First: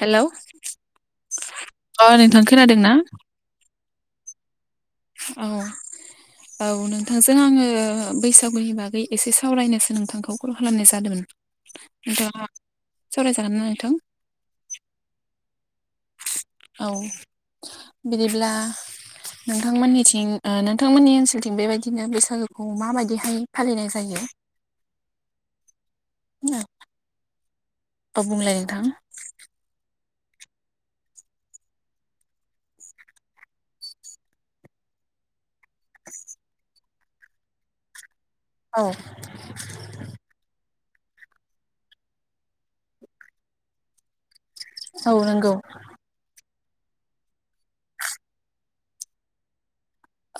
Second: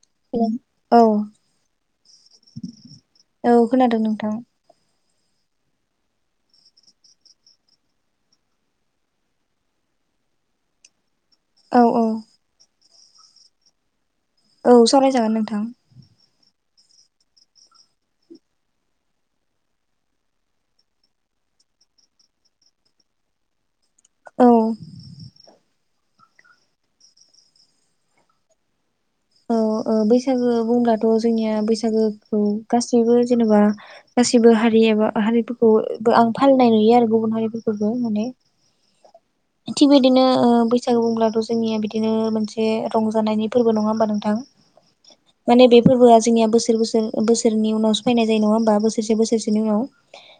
Hello औ अ नोंथां खोनादों ना थां औ औ नोंथांजों आङो बैसागुनि बागै एसे सावरायनोसो नोंथांखौ कल खालामनाय जादोंमोन औ औ नोंथाङा सावरायजागोन ना नोंथां? औ सावरायजागोन नोंथां औ बिदिब्ला नोंथांमोननिथिं ओ नोंथांमोननि ओनसोलथिं बेबायदिनो बैसागुखौ माबायदिहाय फालिनाय जा औ औ बुंलाय नोंथां औ बैसागो बुंब्लाथ' जोंनिया बैसागोखौ गाससिबो जेनेबा गासिबो हारि एबा हारिफोरखौ बो आं फालिनाय नुयो आरो गुबुन हारिफोरखौबो माने औ थिग बिदिनो ओ बैसागु बुंब्लाथ' जोंनिया बिदिनो मोनसे रंजानायनि फोरबो नङा होमबा नोंथां औ नंगौ माने बे फोरबोआ जोंनिया बोसोर सोर बोसोर बोसोरनि उनावसो फैनाय जायो नङा बा बोसोरसे बोसोरसेनि उनाव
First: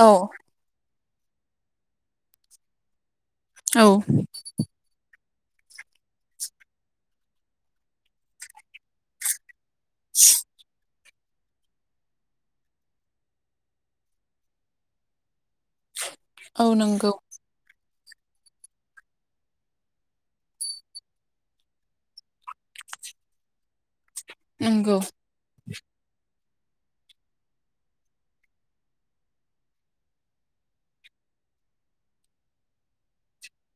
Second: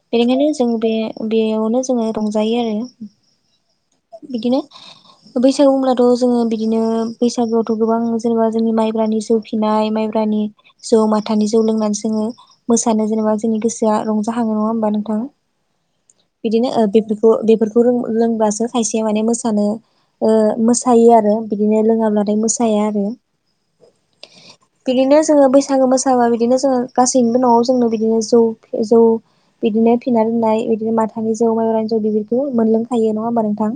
औ बेनिखायनो जों बे बेयावनो जोङो रंजायो आरो औ बिदिनो बैसागु होनब्लाथ' जोङो बिदिनो बैसागोआवथ' गोबां जेनेबा जोंनि माइब्रानि जौ फिनाय माइब्रानि जौ माथानि जौ लोंनानै जोङो मोसानो जेनेबा जोंनि गोसोआ रंजाखाङो नङा होमबा नोंथां [inaudible] औ बिदिनो ओ नंगौ बेफोरखौ बेफोरखौ रों रोंबासो खायसे माने मोसानो ओ मोसायो आरो बिदिनो लोङाब्लाथाय मोसाया आरो [inaudible] नंगौ बिदिनो जोङो बैसाग सागो मोसाबा बिदिनो जोङो गासैनिबो न'आव जोंनो बिदिनो जौ जौ बिदिनो फिना दोननाय बिदिनो माथानि जौ माइरानि जौ बेफोरफोरखौ मोनलोंखायो नङा होमबा नोंथा थां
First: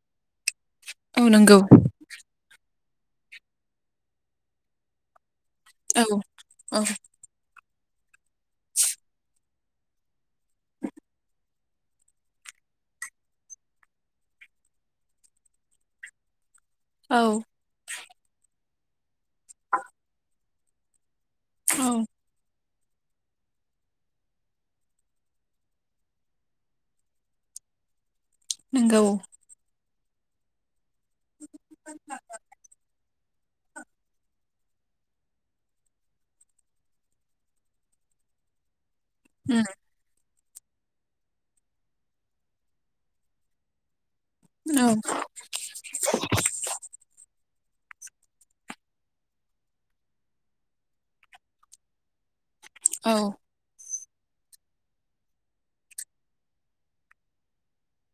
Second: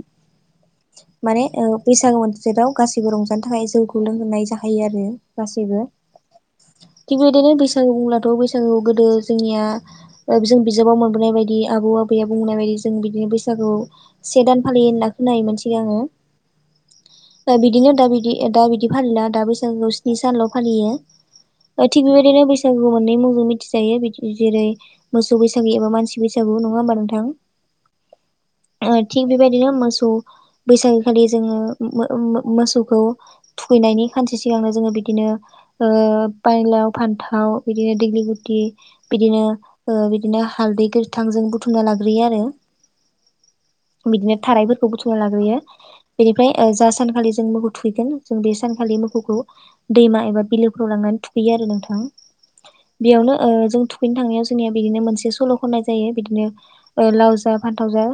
औ माने नंगौ ओ बैसागो [unintelligible] गासैबो रंजानो थाखाय जौखौ लोंहोनाय जाहैयो आरो गासैबो औ औ थिग बेदिनो बैस सागु बुंब्लाथ' बैसागु गोदो जोंनिया ओ जों बिजाबाव मोनबोनाय बायदि आबौ आबैया बुंनाय बायदि जों बिदिनो बैसागु से दान फालियो होनना खोनायोमोन सिगाङो औ ओ बिदिनो दा बिदि दा बिदि फालिला दा बैसाग स्नि सानल' फालियो औ थि बेबायदिनो बै सागु मोननै मुंजों मिथिजायो बिदि जेरै मोसौ बैसागु एबा मानसि बैसागु नङा होमबा नोंथां [inaudible] ओ नंगौ थिग बेबायदिनो मोसौ बैसागो खालि जोङो मो मो मोसौखौ थुखैनायनि खानसे सिगांनो जोङो बिदिनो ओ बायलाव फान्थाव बिदिनो दिग्लि लिथ थि बिदिनो उम ओ बिदि दिनो हालदै गोथां जों बुथुमना लाग्रोयो आरो बिदिनो थाराइफोरखौ औ बुथुमना लाग्रोयो बेनिफ्राय ओ जों सानखालि जों मोखौ थुइगोन जों बे सानखालि मोसौखौ दैमा एबा बिलोफ्राव लांनानै थुखैयो आरो नोंथां औ बेयावनो ओ जों थु खैनो थांनायाव जोंनिया बिदिनो मोनसे सल' खनाय जायो बिदिनो ओ लाव जा फानथाव जा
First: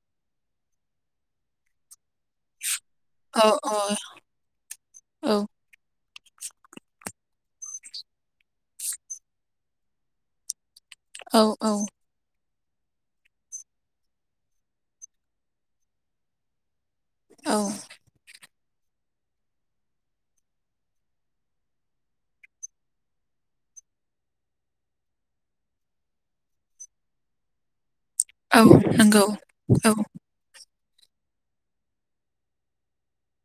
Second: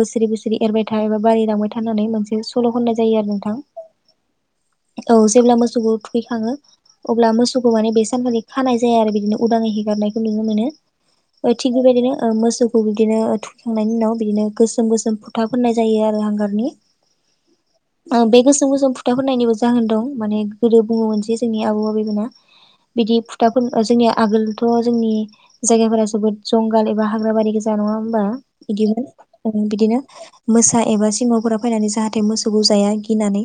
बोसोरै बोसोर एरबाय था एबा बाराय लांबाय थानानै मोनसे सल' होननाय जायो आरो औ नोंथा औ जेब्ला मोसौखौ थुखैखाङो अब्ला मोसौ फोरखौ माने बे सानखालि खानाय जाया आरो बिदिनो उदाङै हेगारनायखौ नुनो मोनो औ ओ थिग औ बेबायदिनो ओ मोसौखौ बिदिनो थुखांनायनि उनाव बिदिनो गोसोम गोसोम फोन था फनाय जायो आरो हांगारनि औ बेस गो गोसोम फुथाफोरनायनिबो जाहोन दं माने गोदो बुङोमोनसै जोंनि आबौ आबैमोना बिदि फुथाफोर जोंनिया आगोलथ' जोंनि जायगाफोरा जोबोद जंगाल एबा हाग्रा बारि गोजा नङा होमबा औ नंगौ बिदिमोन औ बिदिनो मोसा एबा सिङावफोरा फैनानै जाहाथे मोसौखौ जाया गिनानै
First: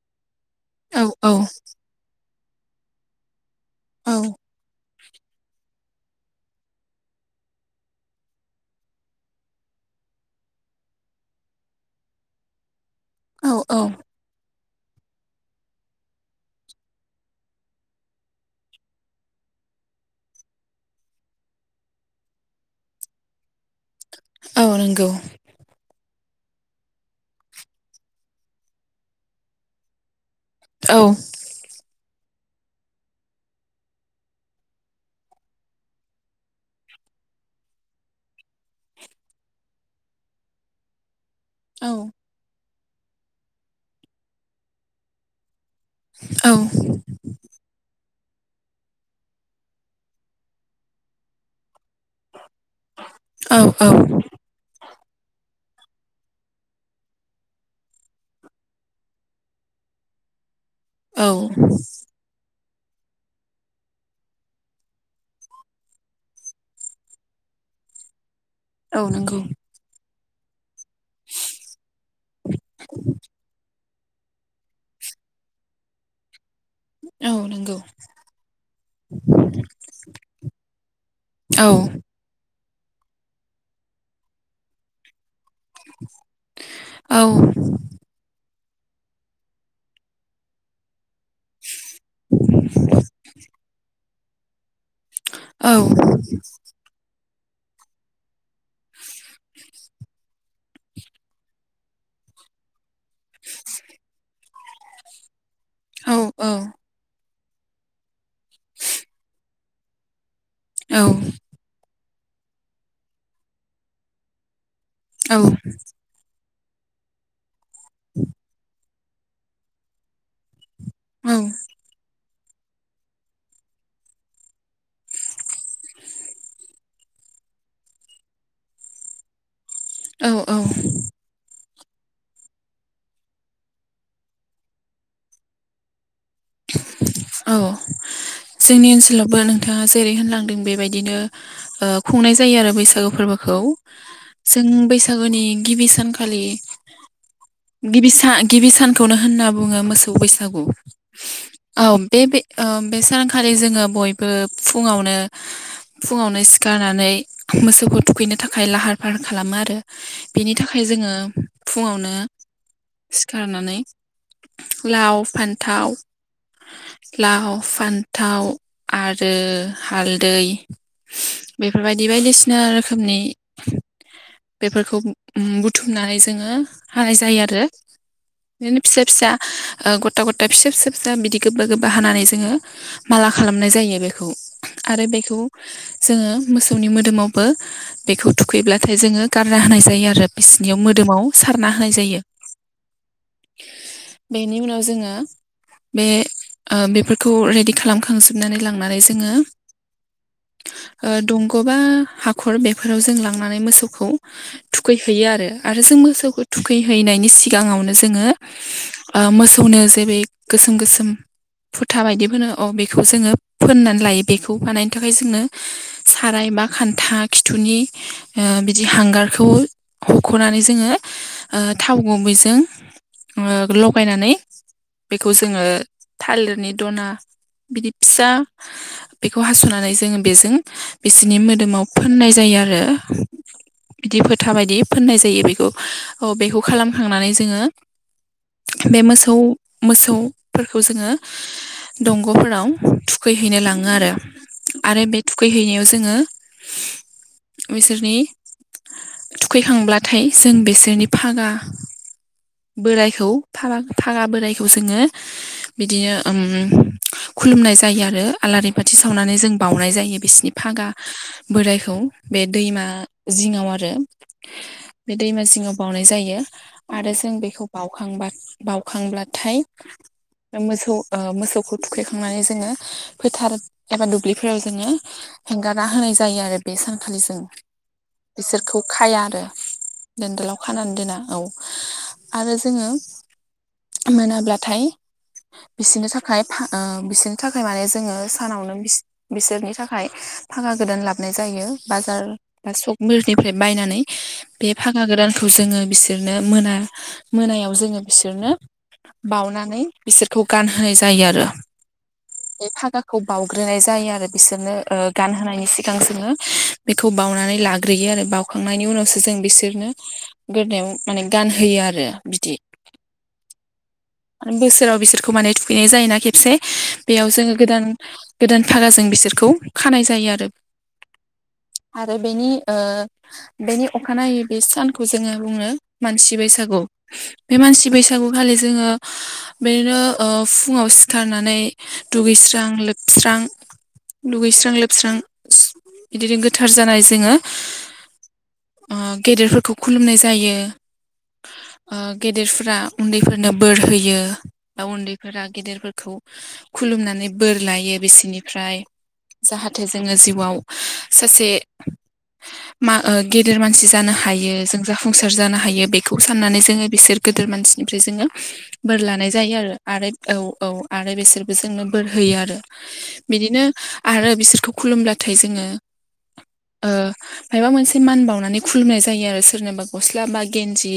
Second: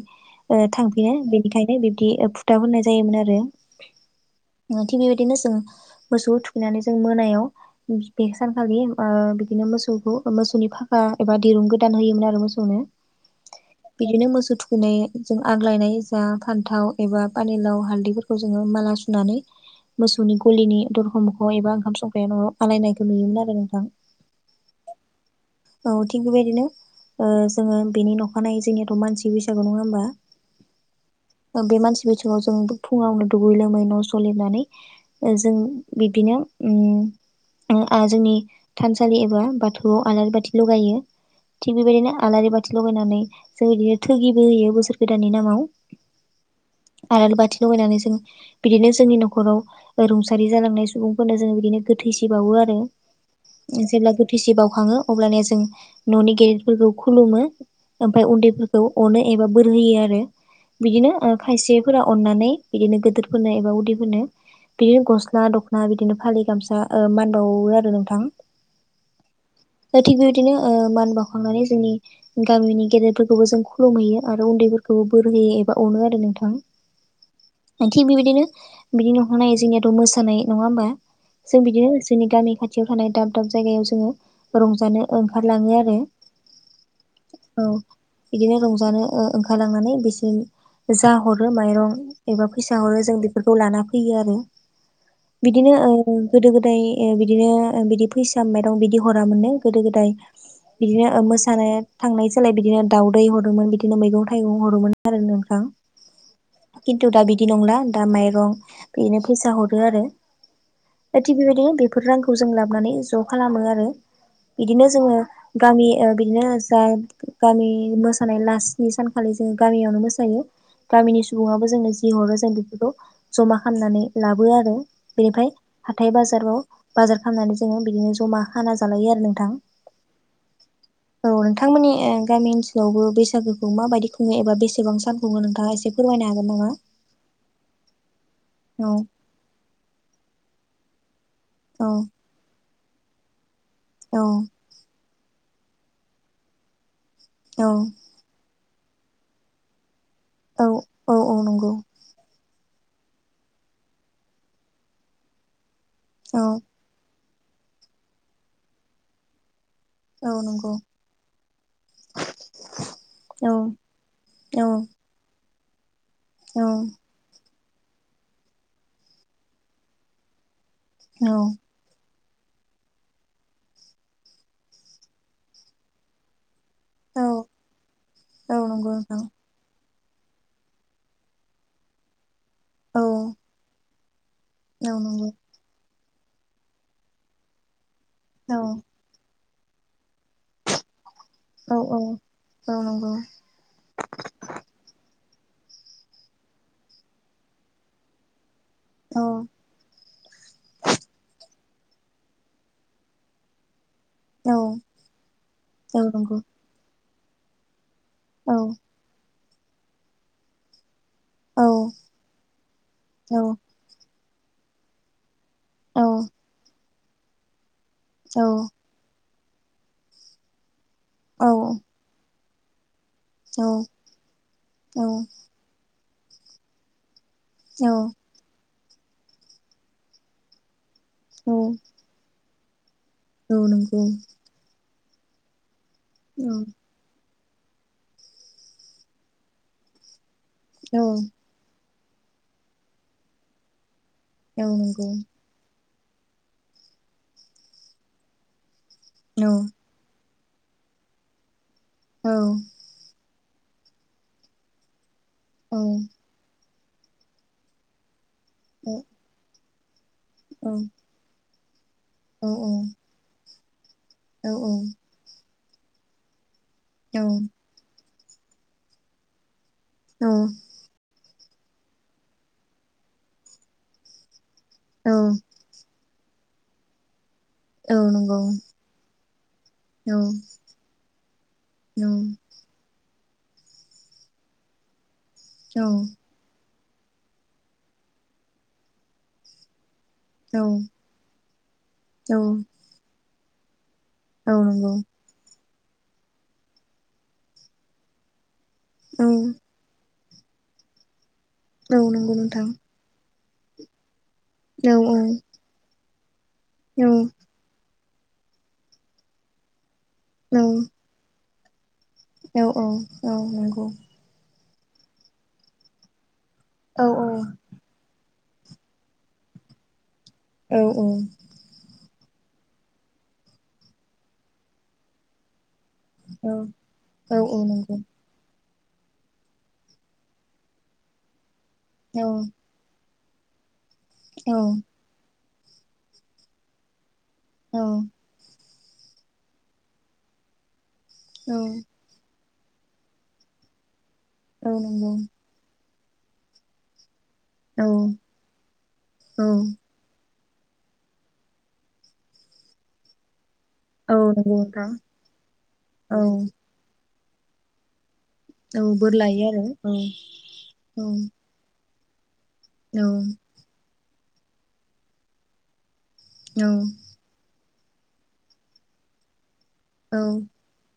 औ थांफिनो औ बेनिखायनो बिब्दि फुथाहरनाय जायोमोन आरो । औ । थिग बेबायदिनो जों मोसौखौ थुखैनानै जों मोनायाव बे सानखालि बिदिनो मोसौ मसौ मोसौनि फाखा एबा दिरुं गोदान होयोमोन आरो मोसौनो औ औ बिदिनो मोसौ दिनै जों आग्लायनाय जा फान्थाव एबा पानिलाव हालदैफोरखौ जोङो माला सुनानै मोसौनि गलिनि दरखं मोखाङाव एबा ओंखाम संख्राया न' आलायनायखौ नुयोमोन आरो । औ नंगौ । औ थिग बेबायदिनो ओ जोङो बेनि नखानायै जोंनियाथ' मानसि बैसागु नङा होमबा? औ अ बे मानसि बैसा गुाव जों फुङावनो दुगै लोमै न' सलिनानै ओ जों बिबदिनो उम ओं आ जोंनि थानसालि एबा बाथौआव आलारि बाथि लगायो । थिग औ बेबायदिनो आलारि बाथि लगायनानै जों बिदिनो थोगिबो होयो बोसोर गोदाननि नामाव । आरालि बाथि लगायनानै जों बिदिनो जोंनि न'खराव रुंसारि जालांनाय सुबुंफोरनो जोङो इदिनो गोथैसि बावो आरो औ । जेब्ला गोथैसि बावखाङो अब्लानिया जों न'नि गेटफोरखौ खुलुमो ओमफाय उन्दैफोरखौ अनो एबा बोरहयो आरो । बिदिनो औ ओ खायसेफोरा अननानै बिदिनो गिदोरफोरनो एबा उदैफोरनो बिदिनो गस्ला दख'ना बिदिनो फालि गामसा ओ मानदावो आरो नोंथां । औ नंगौ । ओ थिग बिबायदिनो ओ मान बाव जों खुलुमहैयो आरो उन्दैफोरखौबो बोर होयो एबा अनो आरो नोंथां । औ । थिग बेबायदिनो बिदिनो नखा नायै जोंनियाथ' मोसानाय नङा होमबा? जों औ बिदिनो जोंनि गामि खाथियाव थानाय दाब दाब जायगायाव जोङो रंजानो ओंखारलाङो आरो । [inaudible] औ । इदिनो रंजानो ओंखारलांनानै बिसोर जा हरो माइरं एबा फैसा हरो जों बेफोरखौ लाना फैयो आरो। बिदिनो औ गोदो गोदाय ओ बि दिनो बिदि फैसा माइरं बिदि हराोननो गोदो गोदाय बिदिनो मोसानो थांनाय जोलाय बिदिनो दाउदै हरोमोन बिदिनो मैगं थाइगं हरोमोन आरो नोंथां। औ औ खिन्थु दा बिदि नंला दा माइरं बिदिनो फैसा हरो आरो । दा थिग बेबायदिनो बेफोर रांखौ जों लाबोनानै ज' खालामो आरो । बिदिनो जोङो गामि ओ बिदिनो जा गामि मोसानाय लास स्नि सानखालि जोङो गामियावनो मोसायो गामिनि औ सुबुङाबो जोंनो जि हरो जों बेफोरखौ जमा खालामनानै लाबो आरो बेनिफ्राय हाथाय बाजाराव बाजार खालामनानै जोङो बिदिनो जमा खाना जालायो आरो नोंथां। औ नोंथां । नोंथांमोननि गामि ओनसोलावबो बैसागोखौ माबायदि खुङो एबा बेसेबां सान खुङो नोंथाङा एसे फोरमायनो हागोन? नामा [inaudible] औ जोंनि औ ओनसोलावबो नोंथाङा जेरै होनलांदों बेबायदिनो ओ औ खुंनाय जायो आरो बैसागु फोरबोखौ। औ जों बैसाग गुनि गिबि सानखालि, औ गिबि सा- गिबि सानखौनो होनना बुङो मोस बैसागु औ औ औ नंगौ औ बे ओ बे सानखालि जोङो बयबो फुङावनो औ फुङावनो सिखारनानै मोसौखौ थुखैनो थाखाय लाहार फाहार खालामो आरो औ बेनि नंगौ थाखाय जोङो फुङावनो औ सिखारनानै औ लाव फान औ फान्थाव आरो हालदै औ बेफोरबायदि बायदिसि ना रोखोमनि बेफोरखौ बुथुमनानै जोङो हानाय जायो औ आरो। औ बिदिनो नंगौ फिसा नोंथां फिसा गथा गथा फिसा फि सा बिदि गोबा गोबा हानानै जोंङो औ माला खालामनाय जायो बेखौ। औ आरो नंगौ बेखौ जोङो मोसौनि मोदोमावबो बेखौ औ थुखैब्लाथाय जोङो गारना होनाय जायो आरो बिसिनियाव मोदोमाव सारना औ होनाय औ जायो। औ नंगौ [inaudible] बेनि उनाव जोङो बे बेफोरखौ रेडि खालामखांजोबनानै लां माने औ जोंङो ओ दंग बबेबा हाखर बेफोराव जों लांनानै मोसौखौ औ थुखैहैयो आरो जों औ नंगौ मोसौखौ थुखैहैनायनि सिगांङावनो जों जोंङो औ मोसौनो जेरै गोसोम गोसोम औ फुथा बायदि फोनो अ बेखौ जोंङो औ फोननानै लायो बेखौ बानायनो थाखाय जोंनो औ साराय बा खान्था खिथुनि औ बिदि हांगार खौ हख'नानै जोंङो औ औ नंगौ औ थाव गुबैजों नंगौ औ लगायनानै औ बेखौ जोंङो थालिरनि द'ना बिदि फिसा बेखौ हासनानै जोंङो बेजों बिसोरनि मोदोमाव फोननाय जायो आरो औ नंगौ बिदि फोथा बायदि फोननाय जायो बेखौ बेखौ खालामखांनानै जोंङो बे मोसौ मोसौफोरखौ जोंङो दंग'फोराव थुखैहैनो लाङो आरो औ नंगौ औ आरो बे थुखैहैनायाव जोंङो बिसोरनि थुखैखांब्लाथाय जों बिसोरनि फागा औ बोरायखौ फागा बोरायखौ जोंङो बिदिनो ओम खुलुमनाय जायो आरो आलारि बाथि सावनानै जों बावनाय जायो बिसिनि फागा बोरायखौ बे दैमा जिंङाव आरो बे दैमा जिंङाव बावनाय जायो आरो जों औ बेखौ बावखांब बावखांब्लाथाय मोसौ ओ मोसौ थुखैखांनानै जोंङो फोथार एबा दुब्लिफोराव जोंङो हगारना होनाय जायो जायो आरो बे सानखालि जों औ औ बिसोरखौ खाया आरो दोनदालाव खानानै दोना औ आरो जोंङो मोनाब्लाथाय बिसोरनि थाखाय ओ बिसोरनि थाखाय माने जोंङो सानावनो बिसोरनि थाखाय थाखाय फागा गोदान लाबाय जायो बाजार बा सक मिलनिफ्राय बायनानै बे नंगौ फागा गोदानखौ जोंङो बिसोरनो मोना मोनायाव जोंङो बिसोरनो औ बावनानै बिसोरखौ गानहोनाय जायो आरो औ नंगौ नोंथां बावग्रोनाय जायो आरो बिसोरनो औ गानहोनायनि सिगां जोंङो औ बेखौ बावउनानै ला ग्रोयो आरो बावउखांनायनि उनावसो जों बिसोरनो गोदनायाव माने गानहोयो आरो बिदि औ-औ-औ नंगौ बोसोराव बिसोरखौ माने थुखैनाय जायोना खेबसे औ बेयाव जोंङो गोदान गोदान फागाजों बिसोरखौ खानाय जायो आरो औ-औ आरो बेनि ओ बेनि अखानायै बे सानखौ जोंङो बुंङो मानसि औ बैसागु औ बे औ मानसि नंगौ बैसागु खालि जोंङो बेदिनो फुंङाव सिखारनानै औ दुगैस्रां लोब स्रां औ दुगैस्रां लोबस्रां बिदिनो गोथार जानाय जोंङो औ गेदेरफोरखौ खुलुमनाय जायो औ ओ गेदेरफोरा उन्दैफोरनो बोर होयो औ बा नंगौ उन्दैफोरा गेदिरफोरखौ खुलुमनानै बोर औ लायो बिसोनिफ्राय औ जाहाथे जोङो जिउआव सासे [unintelligible] गिदिर मानसि जानो औ नंगौ हायो जों नोंथां जाफुंसार जानो हायो बेखौ औ साननानै जोङो बिसोर गिदिर मानसिनिफ्राय जोङो औ बोर लानाय लायो जायो औ आरो आरो औ-औ औ आरो बेसोरबो जोंनो बोर होयो आरो औ बिदिनो आरो बिसोरखौ खुलुमब्लाथाय जोङो औ ओ मायबा मोनसे मान बावनानै खुलुमनाय जायो आरो सोरनोबा औ गस्ला बा गेन्जि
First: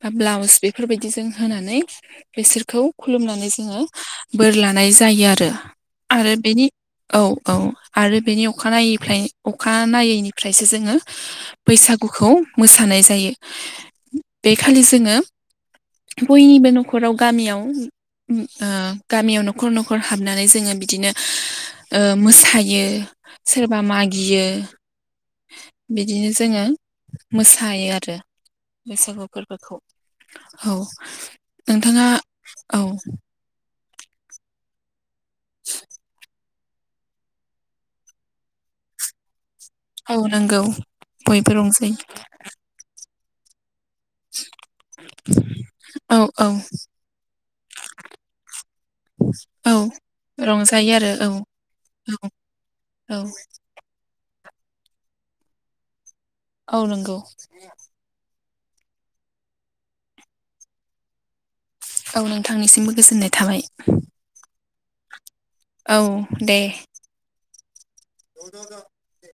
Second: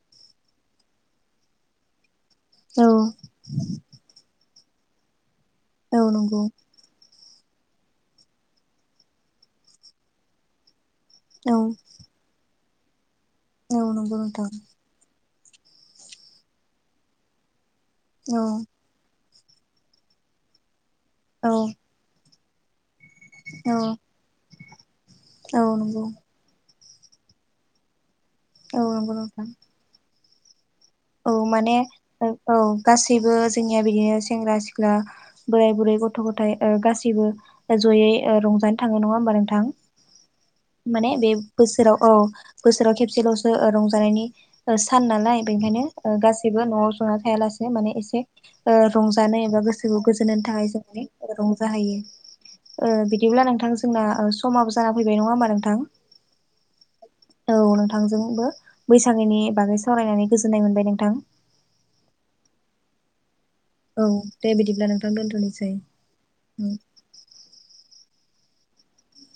बा ब्लाउस बेफोरबायदि जों होनानै बेसोरखौ औ खुलुमनानै जोङो बोर लानाय जायो आरो औ आरो नंगौ बेनि औ औ आरो बेनि अखानायै अखानायनायैनिफ्रायसो जोङो औ बैसागुखौ मोसानाय जायो औ नंगौ नोथां बे खालि जोङो बयनिबो न'खराव गामियाव औ गामियाव न'खर न'खर हाबनानै जोङो बिदिनो औ ओ मोसायो सोरबा औ मागियो औ नंगौ बिदिनो जोङो मोसायो आरो औ नंगौ बैसागु नोंथां फोरबोखौ औ औ माने नोंथाङा औ गासैबो जों बिदिनो सेंग्रा सिख्ला बोराय बुरै गथ' गथ गाससिबो जयै रंजायो थाङो नङा होमबा नोंथां औ नंगौ माने बे बयबो बोसोराव रंजायो औ बोसोराव खेबसे लसो ज रंजानायनि सान नालाय बेनिखायनो औ औ गाैसैबो न'आव जना थायालासेनो माने एसे रंजानो एबा औ गोसोखौ गोजोनो थाखाय जों रंजायो माने आरो औ रंजाहैयो औ बिदिब्ला नोंथां जोंना समाबो जाना फैबाय नङा हबा नोंथां औ नंगौ औ नोंथांजोंबो बैसागैनि बागै सावरायनानै गोजोननाय मोनबाय नोंथां औ नोंथांनिसिमबो गोजोननाय थाबाय औ दे बिदिब्ला नोंथां दोनथ'नोसै औ दे उम [unintelligible] [inaudible]